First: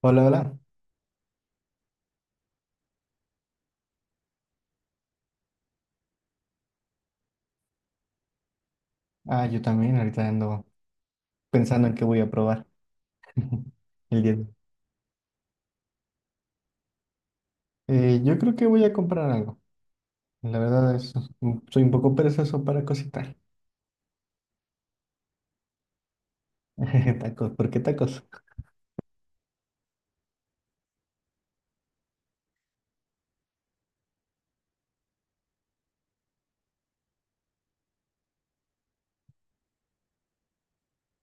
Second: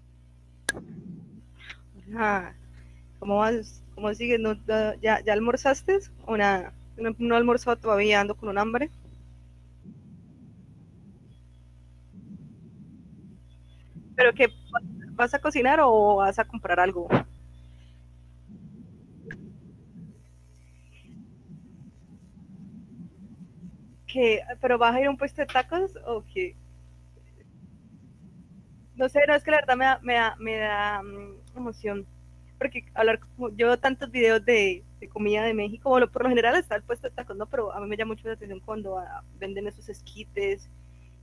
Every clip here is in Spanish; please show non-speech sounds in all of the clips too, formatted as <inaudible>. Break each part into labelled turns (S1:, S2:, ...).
S1: Hola, hola.
S2: Ajá. ¿Cómo vas? ¿Cómo sigues? ¿Ya almorzaste o nada? No, no he almorzado todavía, ando con un hambre.
S1: Ah, yo también ahorita ando pensando en qué voy a probar <laughs> el día
S2: ¿Pero
S1: de
S2: qué?
S1: hoy.
S2: ¿Vas a cocinar o vas a comprar algo?
S1: Yo creo que voy a comprar algo. La verdad es, soy un poco perezoso para cocinar.
S2: ¿Qué? ¿Pero vas a ir a un puesto de tacos o qué?
S1: <laughs> Tacos, ¿por qué tacos? <laughs>
S2: No sé, no, es que la verdad me da emoción. Porque yo veo tantos videos de comida de México, bueno, por lo general está el puesto de tacos, ¿no? Pero a mí me llama mucho la atención cuando venden esos esquites,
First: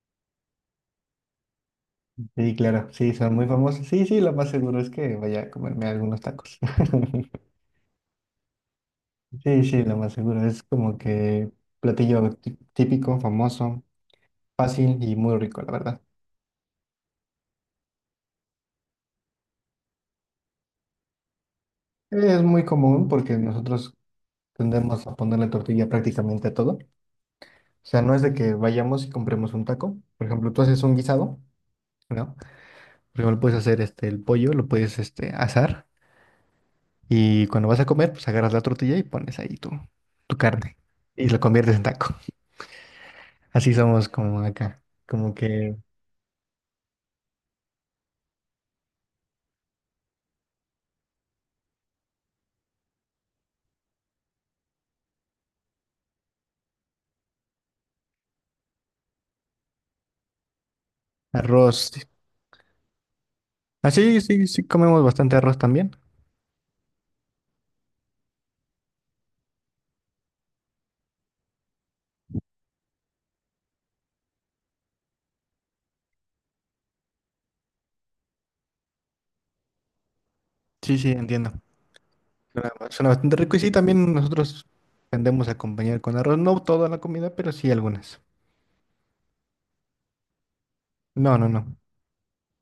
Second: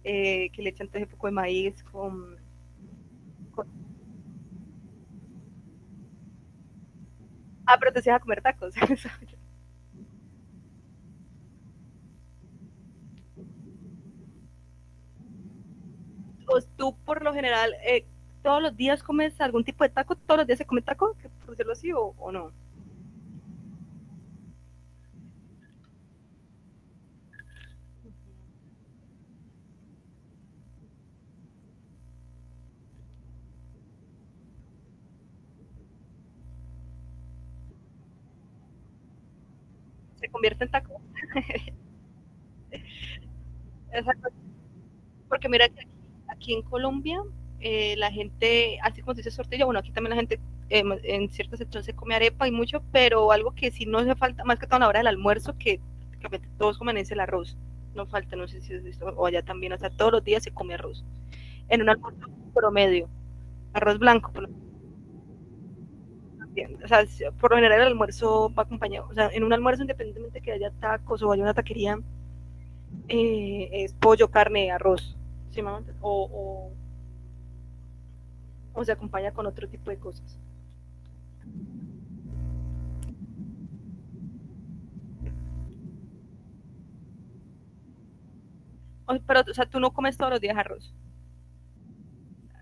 S2: que le echan todo ese poco de maíz
S1: Sí, claro, sí, son muy famosos.
S2: con-
S1: Sí, sí, lo más seguro es que vaya a comerme algunos tacos. <laughs>
S2: Ah, pero te decías a comer tacos. <laughs>
S1: Sí, sí, lo más seguro. Es como que platillo típico, famoso, fácil y muy rico, la verdad.
S2: Pues, tú por lo general todos los días comes algún tipo de taco, todos los días se come taco, por decirlo así, o
S1: Es
S2: no,
S1: muy común porque nosotros tendemos a ponerle tortilla prácticamente a todo. O sea, no es de que vayamos y compremos un taco. Por ejemplo, tú haces un guisado, ¿no? Primero puedes hacer el pollo, lo puedes asar, y cuando vas a comer, pues agarras la tortilla y pones ahí tu,
S2: se
S1: tu
S2: convierte en
S1: carne
S2: taco.
S1: y lo conviertes en taco. <laughs> Así somos
S2: Exacto,
S1: como acá, como
S2: porque mira
S1: que
S2: que aquí en Colombia la gente, así como se dice tortilla, bueno, aquí también la gente en cierta sección se come arepa y mucho, pero algo que sí no hace falta, más que todo a la hora del almuerzo, que prácticamente todos comen es el arroz. No falta, no sé si es visto, o allá también, o sea, todos los días se come arroz. En
S1: arroz.
S2: un almuerzo promedio, arroz
S1: Así,
S2: blanco,
S1: sí, sí,
S2: por
S1: sí comemos bastante arroz también.
S2: o sea, por lo general el almuerzo va acompañado, o sea, en un almuerzo independientemente que haya tacos o haya una taquería, es pollo, carne, arroz, ¿sí, mamá? O se acompaña con otro tipo de cosas.
S1: Sí, sí, entiendo. Suena bastante rico y sí, también nosotros tendemos a acompañar con arroz, no toda la comida, pero sí algunas.
S2: O, pero, o sea, tú no comes todos los días arroz.
S1: No, no, no.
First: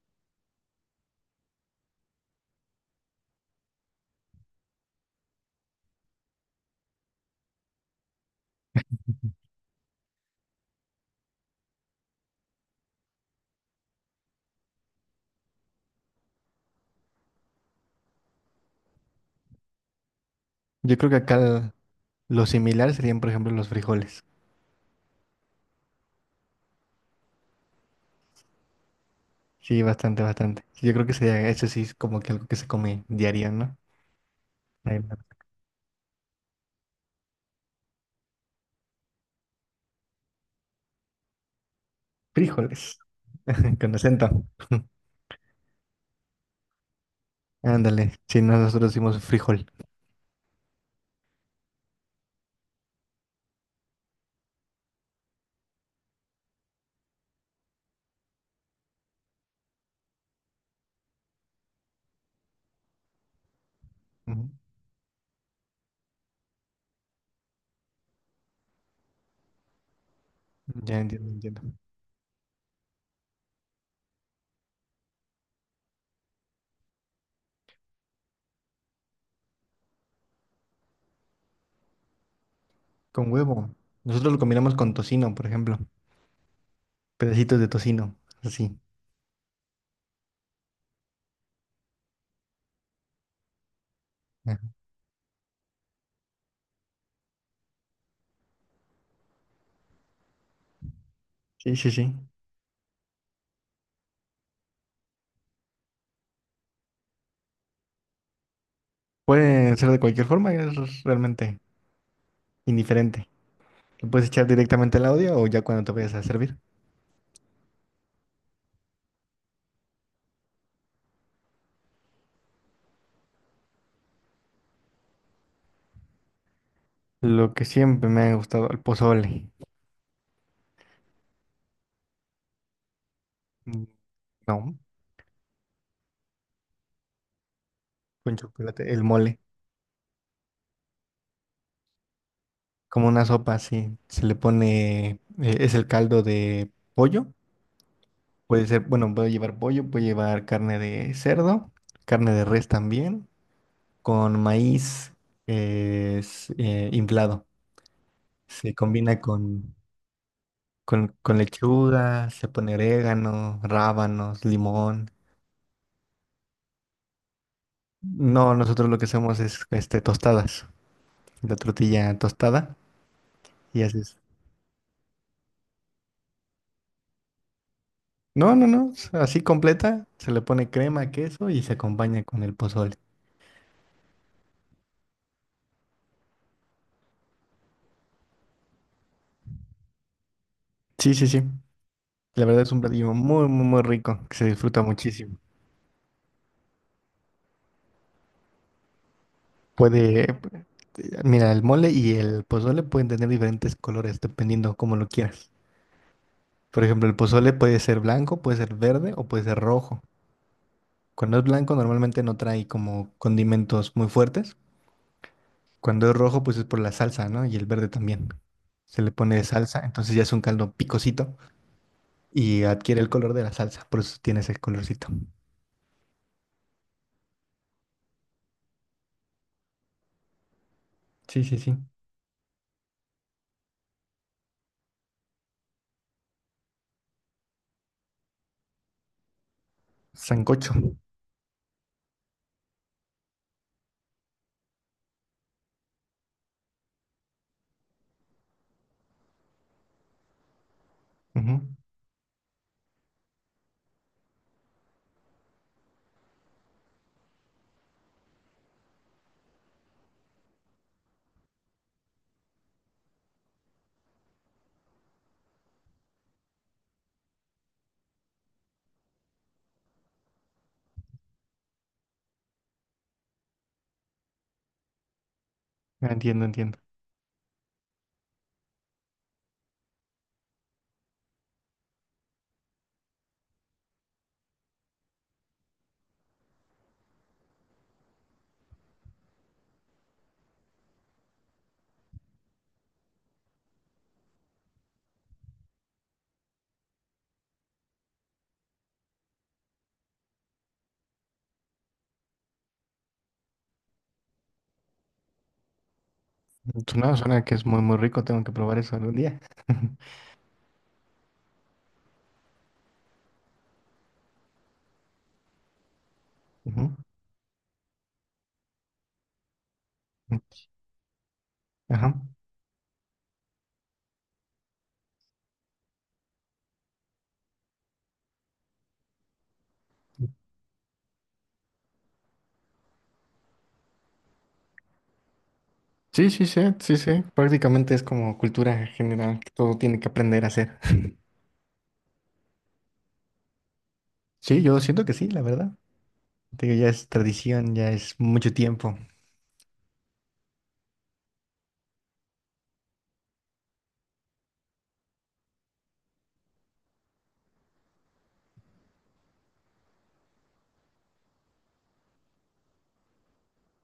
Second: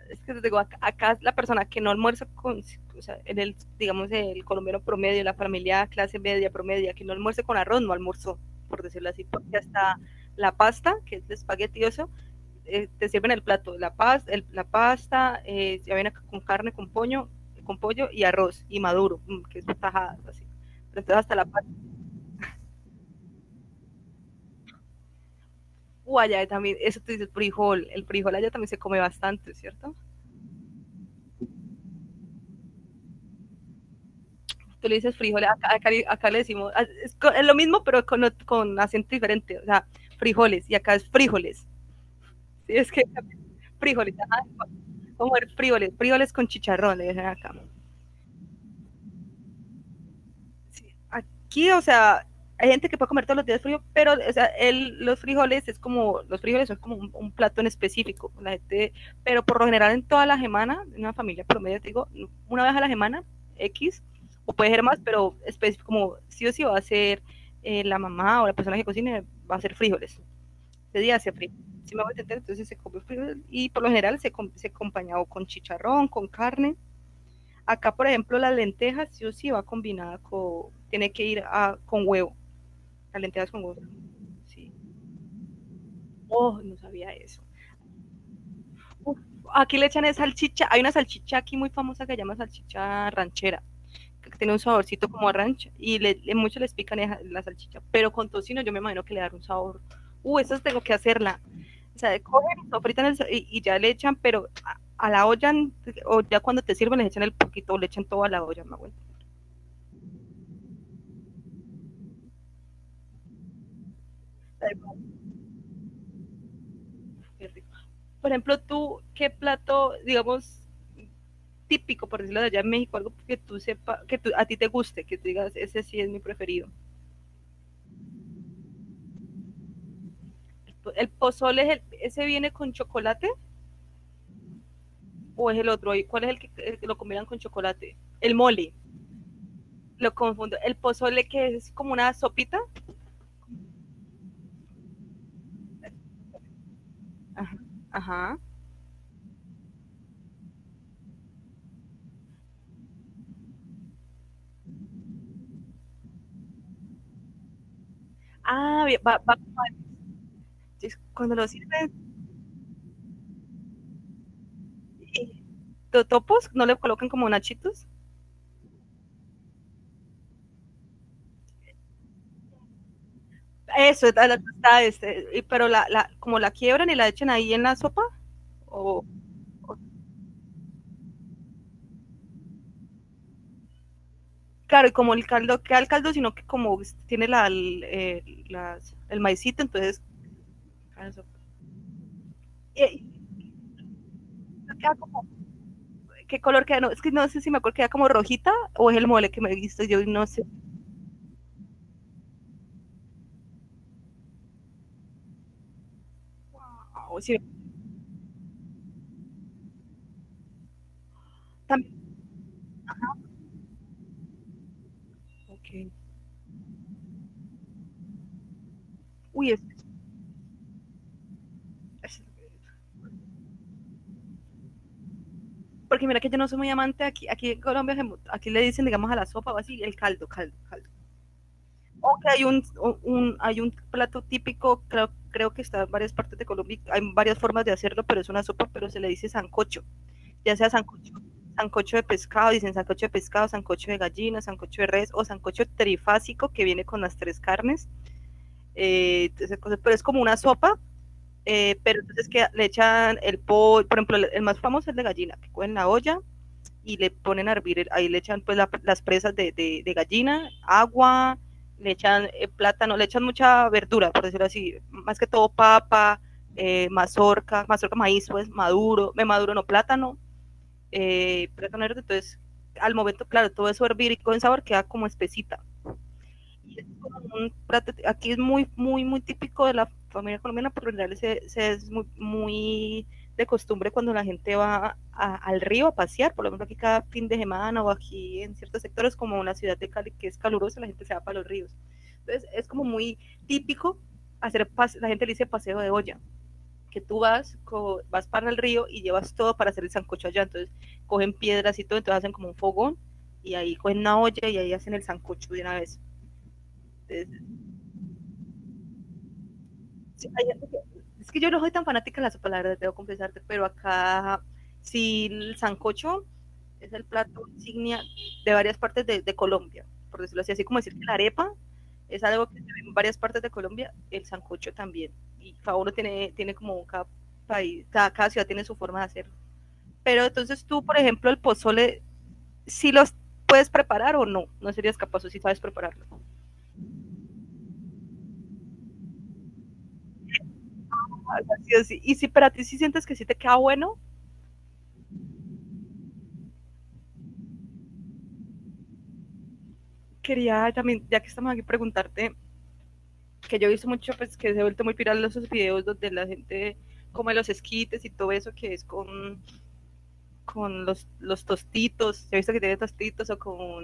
S2: Es que te digo, acá, la persona que no almuerza con, o sea, digamos, el colombiano promedio, la familia clase media promedia, que no almuerce con arroz, no almuerzo, por decirlo así, porque hasta la pasta, que es de espagueti, te sirven el plato, la pasta, ya viene con carne, con pollo y arroz y maduro, que es tajadas así.
S1: Yo
S2: Pero
S1: creo que
S2: entonces hasta la pasta,
S1: acá lo similar serían, por ejemplo, los frijoles.
S2: allá también, eso tú dices frijol, el frijol allá también se come bastante,
S1: Sí,
S2: ¿cierto?
S1: bastante, bastante. Yo creo que sería, eso sí es como que algo que se come diario, ¿no?
S2: Tú le
S1: Ahí
S2: dices
S1: va.
S2: frijol, acá le decimos, lo mismo pero con acento diferente, o sea, frijoles y acá es frijoles, ¿sí? Es
S1: Frijoles.
S2: que
S1: <laughs> Con
S2: frijoles, ajá,
S1: acento. <laughs>
S2: como el frijoles con chicharrón, le dicen acá.
S1: Ándale. Sí, no, nosotros decimos frijol.
S2: Sí. Aquí, o sea, hay gente que puede comer todos los días frío, pero o sea, los frijoles es como, los frijoles son como un plato en específico. La gente, pero por lo general en toda la semana, en una familia promedio, te digo, una vez a la semana, X,
S1: Ujú.
S2: o puede ser más, pero específico como sí o sí va a ser la mamá o la persona que cocine, va a ser frijoles.
S1: Ya
S2: De día
S1: entiendo,
S2: hacia frío.
S1: entiendo.
S2: Si me voy a entender, entonces se come frijoles y por lo general se acompaña o con chicharrón, con carne. Acá, por ejemplo, las lentejas sí o sí va combinada con, tiene que ir a, con huevo, las
S1: Con
S2: lentejas con
S1: huevo.
S2: huevo.
S1: Nosotros lo
S2: Sí.
S1: combinamos con tocino, por ejemplo.
S2: Oh, no sabía eso.
S1: Pedacitos de tocino. Así.
S2: Uf, aquí le echan es salchicha, hay una salchicha aquí muy famosa que se llama salchicha ranchera, que tiene un
S1: Ajá.
S2: saborcito como a rancho, y muchos les pican la salchicha, pero con tocino yo me imagino que le dará un sabor. Eso tengo que hacerla.
S1: Sí, sí,
S2: O
S1: sí.
S2: sea, cogen, sofritan y ya le echan, pero a la olla, o ya cuando te sirven, les echan el poquito, o le echan todo a la olla, me acuerdo.
S1: Puede ser de cualquier forma, es realmente indiferente. Lo puedes echar directamente al audio o ya cuando te vayas a servir.
S2: Qué rico. Por ejemplo, tú, ¿qué plato, digamos, típico, por decirlo de allá en México, algo que tú sepa, a ti te guste, que tú digas, ese sí es mi preferido?
S1: Lo que siempre me ha gustado, el pozole.
S2: ¿El pozole es ese viene con chocolate
S1: Mm, no,
S2: o es el otro? ¿Cuál es el que lo combinan con chocolate?
S1: con
S2: El mole,
S1: chocolate, el mole.
S2: lo confundo. El pozole que es como una sopita.
S1: Como una sopa, sí. Se le pone, es el caldo de pollo.
S2: Ajá. Ajá.
S1: Puede ser, bueno, puede llevar pollo, puede llevar carne de cerdo, carne de res también, con maíz inflado. Se
S2: Ah, bien, va,
S1: combina
S2: va.
S1: con, con,
S2: Cuando
S1: con
S2: lo sirven
S1: lechuga, se pone orégano, rábanos, limón.
S2: sí. Topos, no le colocan como nachitos.
S1: No, nosotros lo que hacemos es tostadas, la tortilla tostada y
S2: Eso,
S1: haces.
S2: la tostada, pero la como la quiebran y la echan ahí en la sopa
S1: No, no, no,
S2: o.
S1: así completa, se le pone crema, queso y se acompaña con el pozole.
S2: Claro, y como el caldo queda el caldo, sino que como tiene el maicito, entonces.
S1: Sí, sí, sí. La verdad es un
S2: eh,
S1: platillo muy, muy, muy rico, que se disfruta
S2: queda como-
S1: muchísimo.
S2: ¿Qué color queda? No, es que no sé si me acuerdo, queda como rojita o es el mole que me he visto. Yo no
S1: Puede, eh,
S2: sé.
S1: Mira, el mole y el pozole pueden tener diferentes colores dependiendo cómo lo quieras. Por ejemplo, el
S2: O si-
S1: pozole puede ser blanco, puede ser verde o puede ser rojo. Cuando es blanco
S2: también-
S1: normalmente no trae como condimentos muy fuertes.
S2: okay.
S1: Cuando es rojo pues es por la salsa, ¿no? Y el verde también. Se le pone
S2: Uy,
S1: salsa, entonces ya es un caldo picosito
S2: es-
S1: y adquiere el color de la salsa, por eso tiene ese colorcito.
S2: porque mira que yo no soy muy amante aquí en Colombia, aquí le dicen, digamos, a la sopa o así, el caldo, caldo, caldo.
S1: Sí, sí, sí.
S2: O que hay un plato típico, creo que está en varias partes de Colombia, hay varias formas de hacerlo, pero es una sopa, pero se le dice sancocho. Ya sea
S1: Sancocho.
S2: sancocho, sancocho de pescado, dicen sancocho de pescado, sancocho de gallina, sancocho de res o sancocho trifásico que viene con las tres carnes, eh, pero es como una sopa,
S1: Ujú.
S2: pero entonces que le echan el pollo, por ejemplo, el más famoso es el de gallina, que cogen la olla y le ponen a hervir, ahí le echan pues la, las presas de gallina, agua, le echan plátano, le echan mucha verdura, por decirlo así, más que todo papa, mazorca maíz, pues maduro, me maduro no plátano, plátano verde, entonces al momento, claro, todo eso hervir y con sabor queda como espesita.
S1: Ah, entiendo, entiendo.
S2: Y es como un plato- aquí es muy, muy, muy típico de la familia colombiana, por lo general se es muy, muy de costumbre cuando la gente va al río a pasear, por lo menos aquí cada fin de semana o aquí en ciertos sectores como en la ciudad de Cali que es calurosa, la gente se va para los ríos. Entonces es como muy típico hacer, la gente le dice paseo de olla que tú vas, co vas para el río y llevas todo para hacer el sancocho allá. Entonces cogen piedras y todo, entonces hacen como un fogón y ahí cogen una olla y ahí hacen el sancocho de una vez.
S1: Pues no, suena que
S2: Entonces,
S1: es muy, muy rico. Tengo que probar eso algún día. <laughs>
S2: sí, hay, es que yo no soy tan fanática de la sopa, la verdad, debo confesarte, pero acá sí el sancocho
S1: Ujú.
S2: es el plato insignia de varias partes de Colombia, por
S1: Mm,
S2: decirlo así, así como decir que la arepa
S1: ajá.
S2: es algo que se ve en varias partes de Colombia, el sancocho también. Y cada uno tiene como cada país, cada ciudad tiene su forma de hacerlo. Pero entonces tú, por ejemplo, el pozole, si los puedes preparar o no, no serías capaz o si sí sabes prepararlo.
S1: Sí, sí, sí, sí, sí. Prácticamente es como cultura general que todo tiene que aprender a hacer. <laughs>
S2: Así, así. Y si para ti sí sientes que sí te queda bueno,
S1: Sí, yo siento que sí, la verdad. Te digo, ya es tradición, ya es mucho tiempo.
S2: quería también, ya que estamos aquí, preguntarte, que yo he visto mucho, pues que se ha vuelto muy viral esos videos donde la gente come los esquites y todo eso que es con los tostitos, he visto que tiene tostitos o con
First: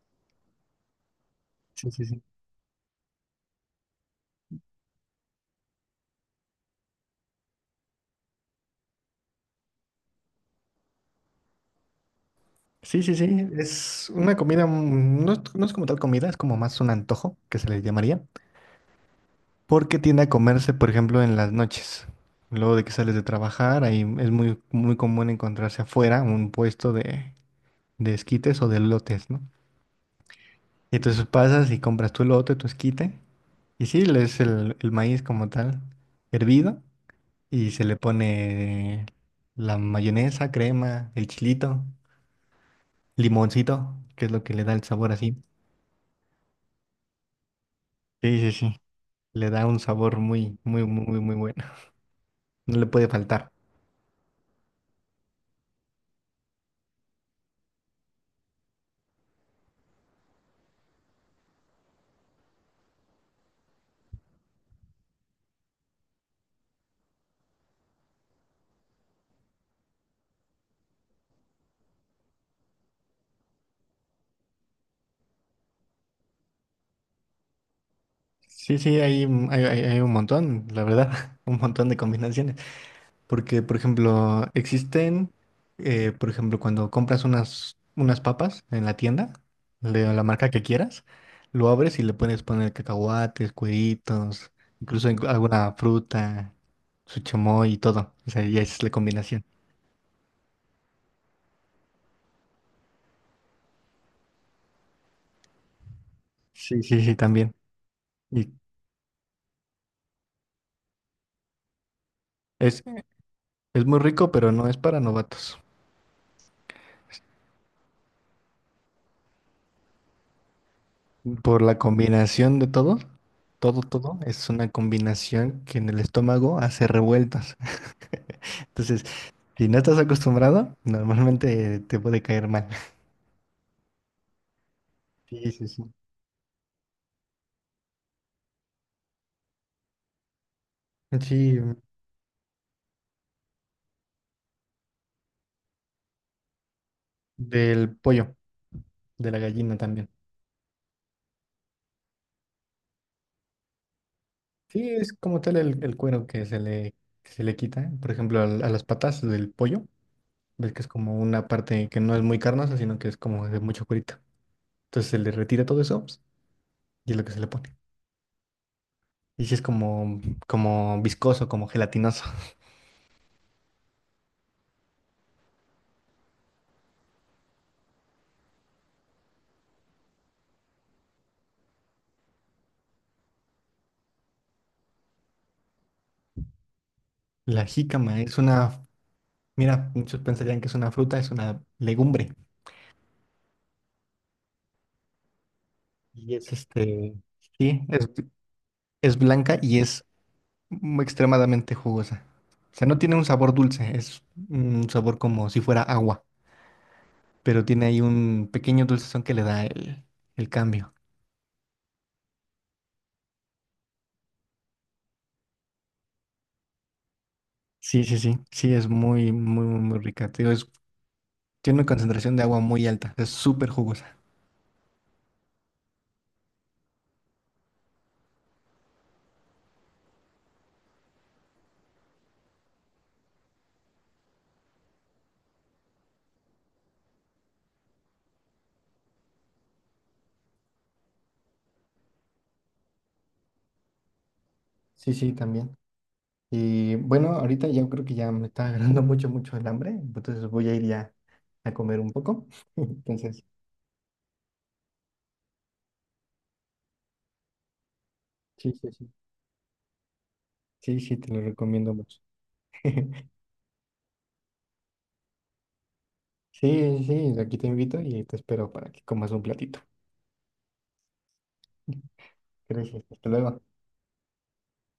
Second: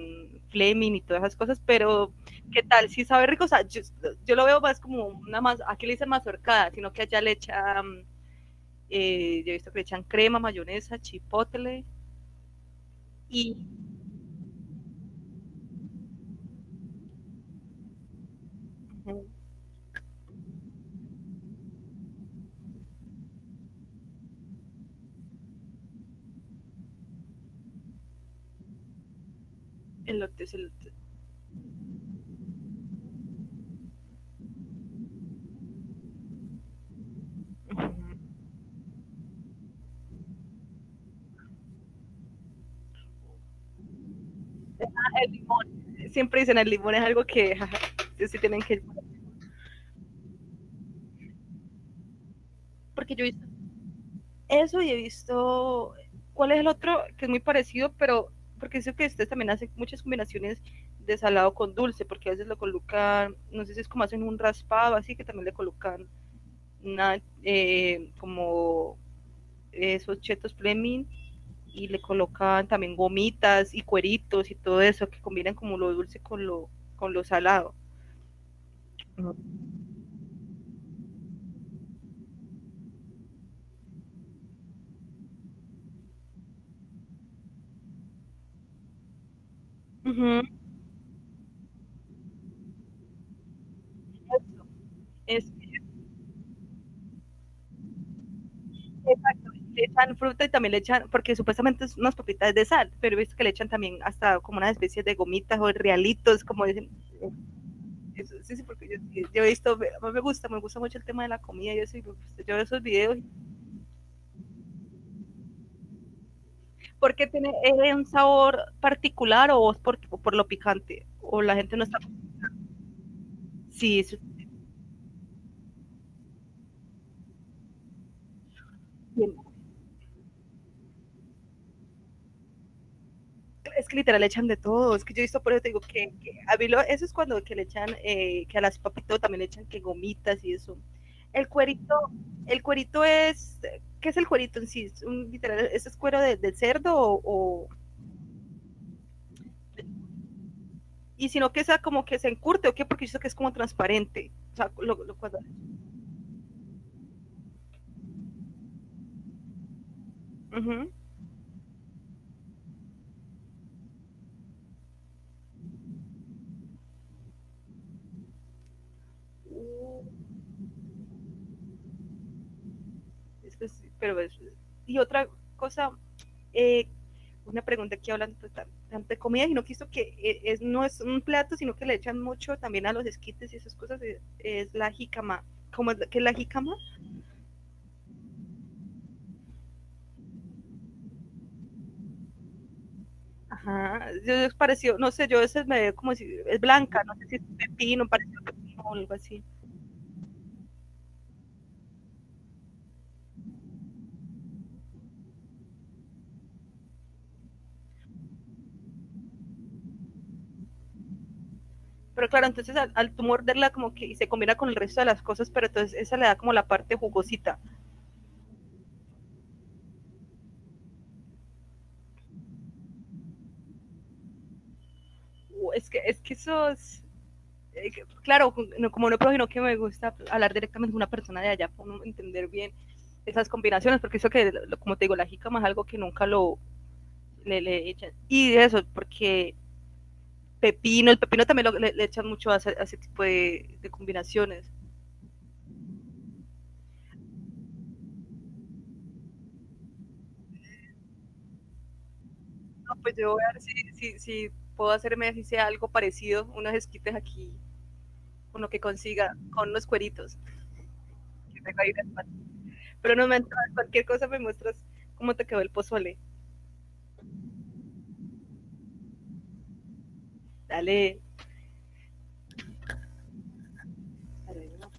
S2: fleming y todas esas cosas,
S1: Sí, sí,
S2: pero
S1: sí.
S2: ¿qué tal? Si sabe rico, o sea, yo lo veo más como una más, aquí le dicen mazorcada, sino que allá le echa yo he visto que le echan crema, mayonesa, chipotle
S1: Sí, sí, sí.
S2: y
S1: Es una comida, mm, no es, no es como tal comida, es como más un antojo que se le llamaría. Porque tiende a comerse, por ejemplo, en las noches. Luego de que sales de trabajar, ahí es muy, muy común encontrarse afuera un puesto de esquites o de lotes, ¿no?
S2: elote, elote.
S1: Y entonces pasas y compras tu lote, tu esquite, y sí, es el maíz como tal, hervido, y se le pone la mayonesa, crema, el chilito, limoncito, que es lo que le da el sabor
S2: El
S1: así.
S2: limón. Siempre dicen el limón es algo que jaja, sí
S1: Sí, sí,
S2: tienen
S1: sí.
S2: que.
S1: Le da un sabor muy, muy, muy, muy, muy bueno. No le puede
S2: Porque yo he visto
S1: faltar.
S2: eso y he visto. ¿Cuál es el otro que es muy parecido? Pero porque sé que ustedes también hacen muchas combinaciones de salado con dulce, porque a veces lo colocan, no sé si es como hacen un raspado, así que también le colocan una, como esos chetos Fleming y le colocaban también gomitas y cueritos y todo eso, que combinan como lo dulce con lo salado.
S1: Sí, sí, hay un montón, la verdad, <laughs> un montón de combinaciones. Porque, por ejemplo, existen, por ejemplo, cuando compras unas papas en la tienda, de la
S2: Ujú,
S1: marca que quieras, lo abres y le puedes poner cacahuates, cueritos, incluso
S2: eso.
S1: alguna fruta, su chamoy y todo. O sea, ya es la combinación.
S2: Le echan fruta y también le echan, porque supuestamente es unas papitas de sal, pero he visto que le echan también hasta como una especie de gomitas o realitos, como
S1: Sí,
S2: dicen.
S1: sí, sí,
S2: eh,
S1: también.
S2: Eso,
S1: Y
S2: sí, sí, porque yo he visto, a mí me gusta mucho el tema de la comida, yo, sí, yo veo esos
S1: es,
S2: videos.
S1: es muy rico, pero no es para novatos.
S2: Porque tiene un sabor particular o es por lo picante? O la
S1: Por la
S2: gente no está...
S1: combinación de todo, todo,
S2: Sí, eso
S1: todo, es una combinación que en el estómago hace revueltas. <laughs> Entonces, si no estás acostumbrado, normalmente te puede caer mal.
S2: es que literal le echan de todo, es que yo he visto
S1: Sí,
S2: por eso,
S1: sí,
S2: te digo
S1: sí.
S2: que a mí lo- eso es cuando que le echan, que a las papitas también le echan que gomitas y eso. El
S1: Sí,
S2: cuerito, el cuerito es, ¿qué es el cuerito en sí? Un, literal, es cuero de cerdo
S1: del pollo, de la gallina también.
S2: y sino que sea como que se encurte o qué? Porque yo sé que es como transparente, o sea,
S1: Sí, es como tal el cuero que se le quita. Por ejemplo, a las patas del pollo, ves que es
S2: ujú.
S1: como una parte que no es muy carnosa, sino que es como de mucho cuerito. Entonces se le retira todo eso pues, y es lo que se le pone. Y sí es
S2: Uh,
S1: como viscoso, como gelatinoso. <laughs>
S2: es sí, pero y otra cosa, eh, una pregunta que hablan pues, tanto de comida, sino que esto que no es un plato, sino que le echan mucho también a los esquites y esas cosas, es la jicama. ¿Cómo es, qué es la jicama?
S1: La jícama es una, mira, muchos pensarían que es una fruta, es una legumbre.
S2: Ajá, yo es parecido, no sé, yo a veces me veo como si
S1: Y es
S2: es blanca,
S1: este,
S2: no sé si es
S1: sí,
S2: pepino,
S1: es,
S2: parecido pepino o algo
S1: es
S2: así.
S1: blanca y es extremadamente jugosa. O sea, no tiene un sabor dulce, es un sabor como si fuera agua, pero tiene ahí un pequeño dulcezón que le da el cambio.
S2: Pero claro, entonces al, al tú morderla como que y se combina con el resto de las cosas, pero entonces esa le da como la parte jugosita.
S1: Sí, sí, sí, sí, es muy, muy, muy muy rica. Te digo, es- tiene una concentración de agua muy alta, es súper jugosa.
S2: Es que eso es, eh, claro, no, como no prójimo que me gusta hablar directamente con una persona de allá para entender bien esas combinaciones, porque eso que, como te digo, la jícama es algo que nunca le echan. Y de eso, porque pepino, el pepino también le echan mucho a ese tipo de, combinaciones.
S1: Sí, sí, también. Y bueno, ahorita ya creo que ya me está agarrando <laughs> mucho, mucho el hambre, entonces voy a ir ya a comer un poco. <laughs>
S2: No, pues yo voy
S1: Entonces,
S2: a ver si puedo hacerme así sea algo parecido, unos esquites aquí, con lo
S1: sí,
S2: que
S1: sí, sí.
S2: consiga, con unos cueritos.
S1: Sí, sí, te lo recomiendo mucho.
S2: Pero no
S1: <laughs>
S2: me entras, cualquier cosa me muestras cómo te quedó el pozole.
S1: Sí, sí, aquí te invito y te espero para que comas un platito.
S2: Dale,
S1: <laughs> Gracias, hasta luego.
S2: dale.